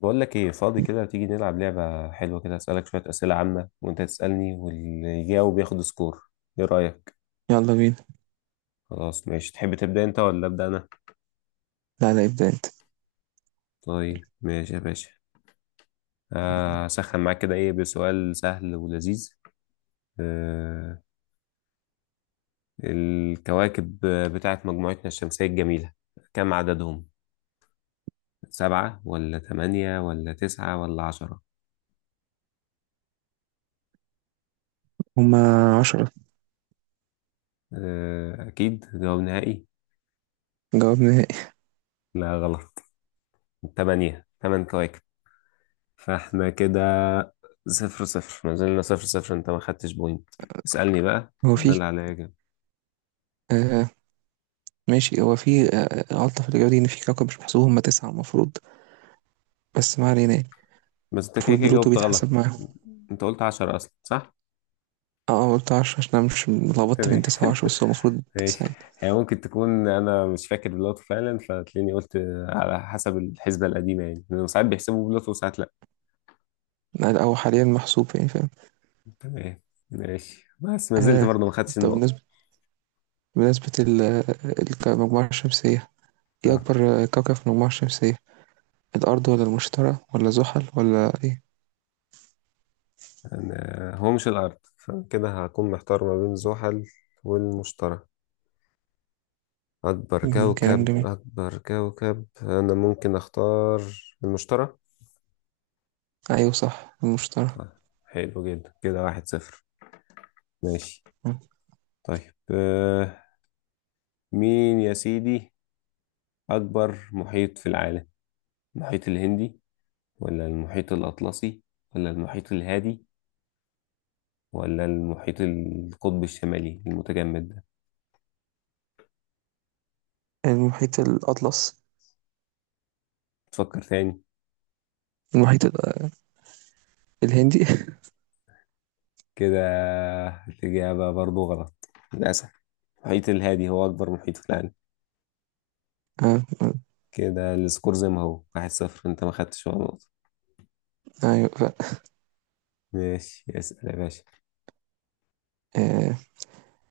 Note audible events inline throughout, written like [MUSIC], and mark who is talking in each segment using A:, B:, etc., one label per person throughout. A: بقول لك ايه فاضي كده تيجي نلعب لعبة حلوة كده، اسألك شوية أسئلة عامة وانت تسألني واللي يجاوب ياخد سكور. ايه رأيك؟
B: يلا بينا.
A: خلاص ماشي، تحب تبدأ انت ولا أبدأ انا؟
B: لا، لا، ابدأ انت.
A: طيب ماشي يا باشا. اسخن معاك كده ايه بسؤال سهل ولذيذ. آه الكواكب بتاعت مجموعتنا الشمسية الجميلة، كم عددهم؟ سبعة ولا تمانية ولا تسعة ولا عشرة؟
B: هما عشرة.
A: آه أكيد، جواب نهائي؟
B: جواب نهائي.
A: لا غلط. تمانية كواكب. فاحنا كده صفر صفر، ما زلنا صفر صفر، انت ما خدتش بوينت. اسألني بقى،
B: هو
A: انا
B: في
A: اللي عليا اجاوب.
B: آه ماشي. هو في آه غلطة في الإجابة دي، إن في كوكب مش محسوب، هما تسعة المفروض. بس ما علينا يعني.
A: بس انت كده
B: المفروض
A: كده
B: بلوتو
A: جاوبت
B: بيتحسب
A: غلط.
B: معاهم.
A: انت قلت عشرة اصلا، صح؟
B: اه، أنا قلت عشرة عشان أنا مش لخبطت
A: تمام.
B: بين تسعة وعشرة،
A: [LAUGHS]
B: بس هو المفروض
A: ماشي.
B: تسعة يعني.
A: هي ممكن تكون انا مش فاكر بلوتو فعلا فتلاقيني قلت على حسب الحسبة القديمة، يعني لأنه ساعات بيحسبوا بلوتو وساعات لا.
B: لا، هو حاليا محسوب، يعني فاهم.
A: تمام ماشي، بس ما زلت
B: آه،
A: برضه ما خدتش
B: طب بالنسبة،
A: النقطة.
B: بالنسبة ال- المجموعة الشمسية، ايه
A: اه
B: أكبر كوكب في المجموعة الشمسية؟ الأرض ولا المشتري ولا زحل ولا ايه؟
A: هو مش الارض، فكده هكون محتار ما بين زحل والمشتري. أكبر
B: كلام
A: كوكب،
B: جميل.
A: أكبر كوكب أنا ممكن أختار المشتري.
B: أيوه صح، المشتري.
A: طيب حلو جدا، كده واحد صفر. ماشي. طيب مين يا سيدي أكبر محيط في العالم؟ المحيط الهندي، ولا المحيط الأطلسي، ولا المحيط الهادي، ولا المحيط القطب الشمالي المتجمد ده؟
B: المحيط الأطلس.
A: تفكر تاني.
B: المحيط الهندي. [LAUGHS]
A: كده الإجابة برضو غلط للأسف. المحيط الهادي هو أكبر محيط في العالم.
B: آه، آه.
A: كده السكور زي ما هو واحد صفر، انت ما خدتش ولا نقطة.
B: أيوة،
A: ماشي اسأل يا باشا.
B: آه.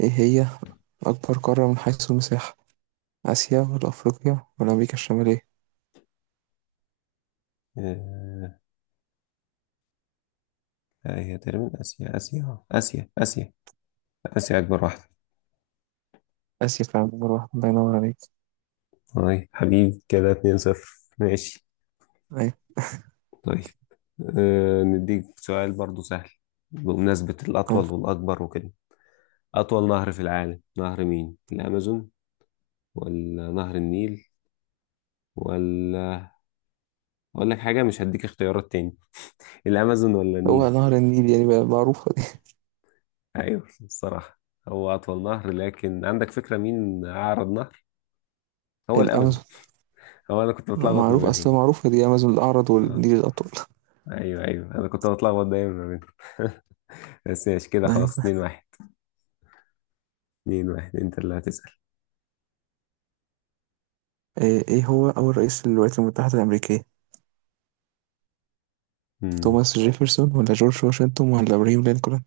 B: إيه هي أكبر قارة من حيث المساحة؟ آسيا ولا أفريقيا ولا أمريكا الشمالية؟
A: آه لا، هي تقريبا آسيا آسيا، آسيا آسيا، آسيا أكبر واحدة.
B: آسيا فعلا، نمبر واحد. الله ينور عليك.
A: طيب حبيب، كده 2-0. ماشي.
B: أيوة
A: طيب نديك سؤال برضو سهل بمناسبة الأطول
B: آه.
A: والأكبر وكده. أطول نهر في العالم نهر مين؟ الأمازون ولا نهر النيل ولا، أقول لك حاجة، مش هديك اختيارات تاني. الأمازون ولا
B: هو
A: النيل؟
B: نهر النيل يعني، بقى معروفة دي.
A: أيوه الصراحة، هو أطول نهر. لكن عندك فكرة مين أعرض نهر؟
B: [LAUGHS]
A: هو الأمازون.
B: الأمازون.
A: هو أنا كنت بتلخبط ما
B: معروف
A: بينهم.
B: أصلا، معروفة دي. أمازون الأعرض
A: آه.
B: والنيل الأطول.
A: ايوه ايوه انا كنت بتلخبط دايما ما بينهم. [LAUGHS] بس ماشي كده
B: [LAUGHS] أيوة
A: خلاص 2
B: آه.
A: 1 2-1 انت اللي هتسأل.
B: إيه، هو أول رئيس للولايات المتحدة الأمريكية؟
A: امم.
B: توماس جيفرسون ولا جورج واشنطن ولا إبراهيم لينكولن؟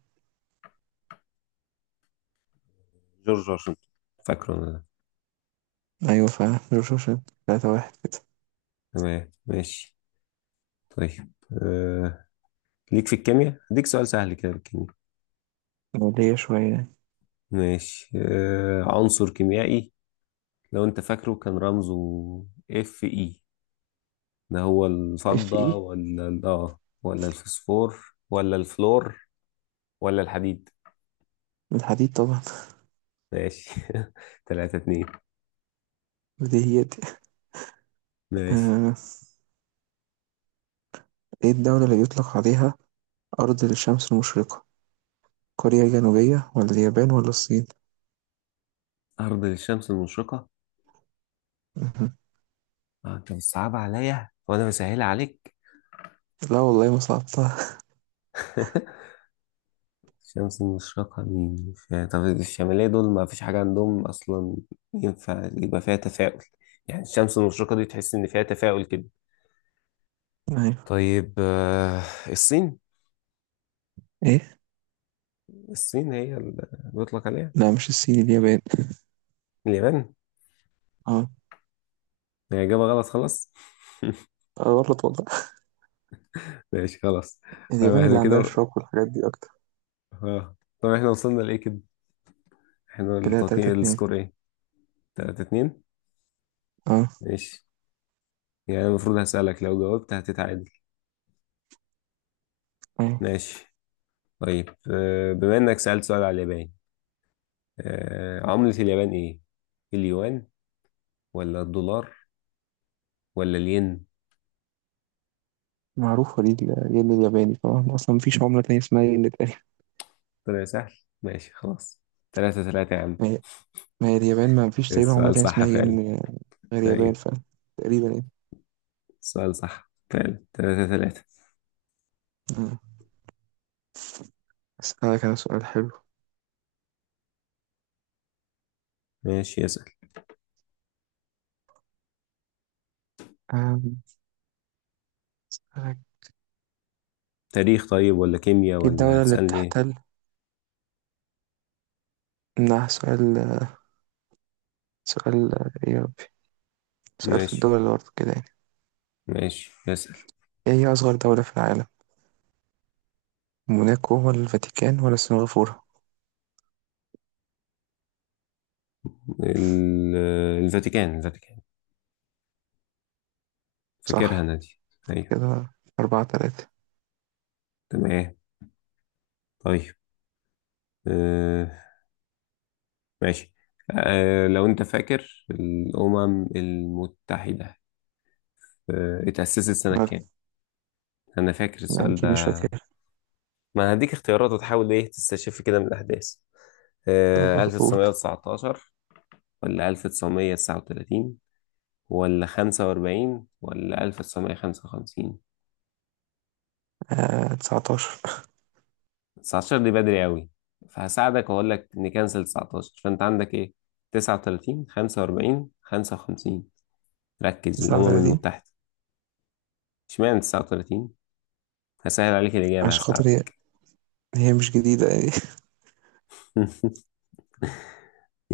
A: جورج واشنطن، فاكره انا ده.
B: أيوة فعلا، جورج واشنطن. تلاتة واحد كده.
A: تمام ماشي. طيب آه. ليك في الكيمياء اديك سؤال سهل كده، في الكيمياء.
B: مولية شوية يعني.
A: ماشي. عنصر كيميائي لو انت فاكره كان رمزه اف اي، ده هو
B: اف
A: الفضة،
B: اي
A: ولا ولا الفوسفور، ولا الفلور، ولا الحديد؟
B: الحديد طبعًا.
A: ماشي. [LAUGHS] 3-2.
B: [LAUGHS] بديهياتي.
A: ماشي.
B: آآ إيه الدولة اللي بيطلق عليها أرض الشمس المشرقة، كوريا الجنوبية والّا اليابان والّا الصين؟
A: أرض الشمس المشرقة،
B: اهم.
A: انت بتصعب عليا وانا بسهل عليك.
B: لا والله، ما صعبتها.
A: [LAUGHS] الشمس المشرقة مين، طب الشمالية دول ما فيش حاجة عندهم أصلا. ينفع يبقى فيها تفاؤل؟ يعني الشمس المشرقة دي تحس إن فيها تفاؤل كده.
B: أيوه.
A: طيب الصين.
B: إيه؟
A: الصين هي اللي بيطلق عليها.
B: لأ، مش الصين، اليابان.
A: اليابان.
B: آه،
A: هي إجابة غلط خلاص.
B: آه. غلط والله.
A: [LAUGHS] ماشي خلاص. طب
B: اليابان
A: احنا
B: اللي عندها
A: كده،
B: الشوك والحاجات دي أكتر.
A: اه طب احنا وصلنا لإيه كده؟ احنا
B: كده 3،
A: التقييم
B: 2.
A: السكور ايه؟ تلاتة اتنين.
B: آه،
A: ماشي. يعني المفروض هسألك، لو جاوبت هتتعادل.
B: أيوه.
A: ماشي. طيب بما انك سألت سؤال على اليابان، عملة اليابان ايه؟ اليوان، ولا الدولار، ولا الين؟
B: معروفة دي، الين الياباني طبعًا، أصلًا ما فيش عملة تانية اسمها ين تقريبًا.
A: طلع سهل. ماشي خلاص. ثلاثة ثلاثة يا عم.
B: ما هي ما هي اليابان، ما فيش تقريبًا عملة
A: السؤال
B: تانية
A: صح
B: اسمها
A: فعلا.
B: ين غير يابان،
A: طيب
B: تقريبًا يعني.
A: السؤال صح فعلا، ثلاثة ثلاثة.
B: إمم، أسألك أنا سؤال حلو.
A: ماشي اسأل.
B: آمم، أسألك.
A: تاريخ طيب، ولا كيمياء،
B: ايه
A: ولا
B: الدولة اللي
A: هتسألني ايه؟
B: بتحتل منها سؤال ايه يا ربي؟ سؤال في
A: ماشي
B: الدول اللي برضه كده يعني.
A: ماشي اسأل.
B: ايه هي أصغر دولة في العالم؟ موناكو ولا الفاتيكان ولا سنغافورة؟
A: الفاتيكان، الفاتيكان. فاكرها
B: صح
A: انا دي. ايوه
B: كده. أربعة تلاتة.
A: تمام. طيب آه، ماشي. لو انت فاكر الامم المتحده، اتاسست سنه
B: مال.
A: كام؟ انا فاكر
B: أنا
A: السؤال ده.
B: أكيد مش فاكر.
A: ما هديك اختيارات وتحاول ايه تستشف كده من الاحداث.
B: طب أقول
A: 1919 ولا 1939 ولا 45 ولا 1955؟
B: تسعتاشر،
A: 19 دي بدري قوي، فهساعدك واقول لك نكنسل 19. فانت عندك ايه، 39 45 55؟ ركز،
B: تسعة
A: الامم
B: وتلاتين.
A: المتحده. اشمعنى 39؟ هسهل عليك الإجابة،
B: عشان خاطر هي
A: هساعدك.
B: هي مش جديدة يعني. [LAUGHS]
A: [LAUGHS]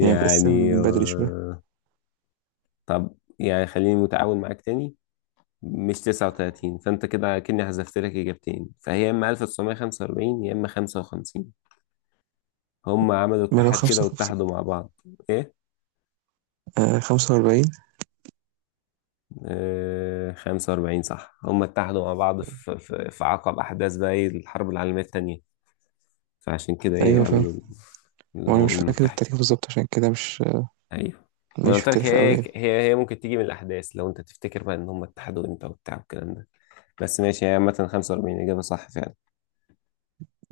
B: يعني متقسم من بدري شوية.
A: طب يعني خليني متعاون معاك تاني. مش 39، فأنت كده كأني حذفت لك إجابتين، فهي يا إما 1945 يا إما 55. هم عملوا
B: ما لو
A: اتحاد كده
B: خمسة خمسة.
A: واتحدوا مع بعض. إيه؟
B: خمسة وأربعين.
A: آه 45 صح، هم اتحدوا مع بعض في عقب أحداث بقى إيه الحرب العالمية التانية. فعشان كده إيه
B: أيوة فاهم.
A: عملوا
B: وأنا مش
A: الأمم
B: فاكر
A: المتحدة.
B: التاريخ بالظبط، عشان كده مش.
A: ايوه. ما أنا
B: مش في
A: قلت لك،
B: التاريخ أوي
A: هي
B: يعني.
A: هي هي ممكن تيجي من الاحداث لو انت تفتكر بقى ان هم اتحدوا امتى وبتاع والكلام ده. بس ماشي، هي عامة 45 اجابة صح فعلا.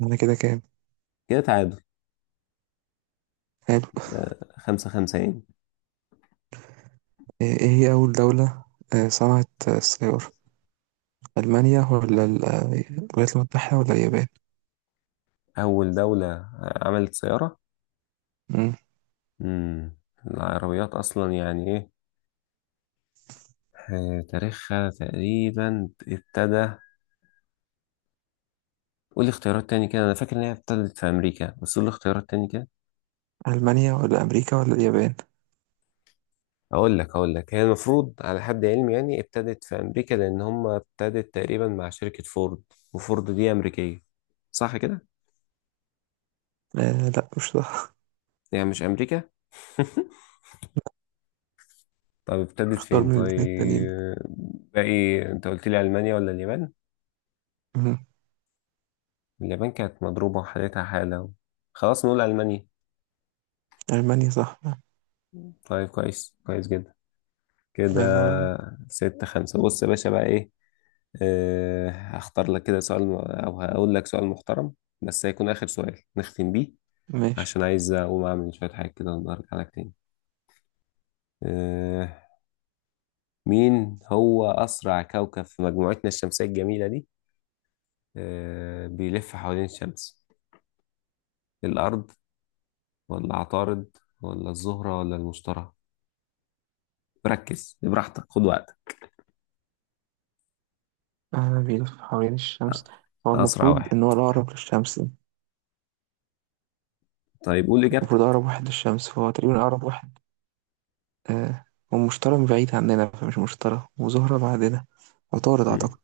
B: أنا كده كام؟
A: كده تعادل، خمسة خمسة يعني.
B: إيه هي اول دولة صنعت السيارة؟ المانيا ولا الولايات المتحدة ولا اليابان؟
A: اول دولة عملت سيارة.
B: مم.
A: امم. العربيات اصلا يعني ايه، تاريخها تقريبا ابتدى؟ قول لي اختيارات تاني كده، انا فاكر ان هي ابتدت في امريكا، بس قول لي اختيارات تاني كده.
B: المانيا ولا امريكا ولا اليابان؟
A: اقول لك هي المفروض على حد علمي يعني ابتدت في امريكا، لان هم ابتدت تقريبا مع شركة فورد، وفورد دي امريكية. صح كده؟
B: آه، لا مش صح.
A: يعني مش امريكا.
B: [LAUGHS]
A: طب ابتدت
B: اختار
A: فين
B: من الاثنين التانيين.
A: طيب؟ باقي انت قلت لي المانيا ولا اليابان.
B: مم.
A: اليابان كانت مضروبة وحالتها حالة، خلاص نقول المانيا.
B: المانيا صح.
A: طيب كويس، كويس جدا. كده
B: الله ينور عليك.
A: ستة خمسة. بص يا باشا بقى ايه، هختار لك كده سؤال. او هقول لك سؤال محترم، بس هيكون اخر سؤال نختم بيه،
B: ماشي،
A: عشان عايز أقوم أعمل شوية حاجات كده وأرجع لك تاني. آه. مين هو أسرع كوكب في مجموعتنا الشمسية الجميلة دي، بيلف حوالين الشمس؟ الأرض، ولا عطارد، ولا الزهرة، ولا المشتري؟ ركز، براحتك خد وقتك.
B: بيلف حوالين الشمس. هو
A: أسرع
B: المفروض
A: واحد.
B: ان هو الاقرب للشمس.
A: طيب قول إجابتك.
B: المفروض اقرب واحد للشمس، فهو تقريبا اقرب واحد. آه ومشتري بعيد عننا، فمش مشتري، وزهرة بعدنا. عطارد
A: مم.
B: اعتقد.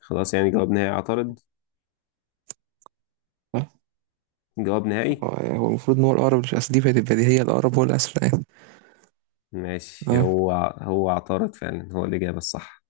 A: خلاص يعني جواب نهائي عطارد؟ جواب نهائي.
B: هو هو المفروض ان هو الاقرب للاسد، دي بقت البديهيه، الاقرب هو الاسد يعني.
A: ماشي.
B: اه.
A: هو عطارد فعلا، هو الإجابة الصح.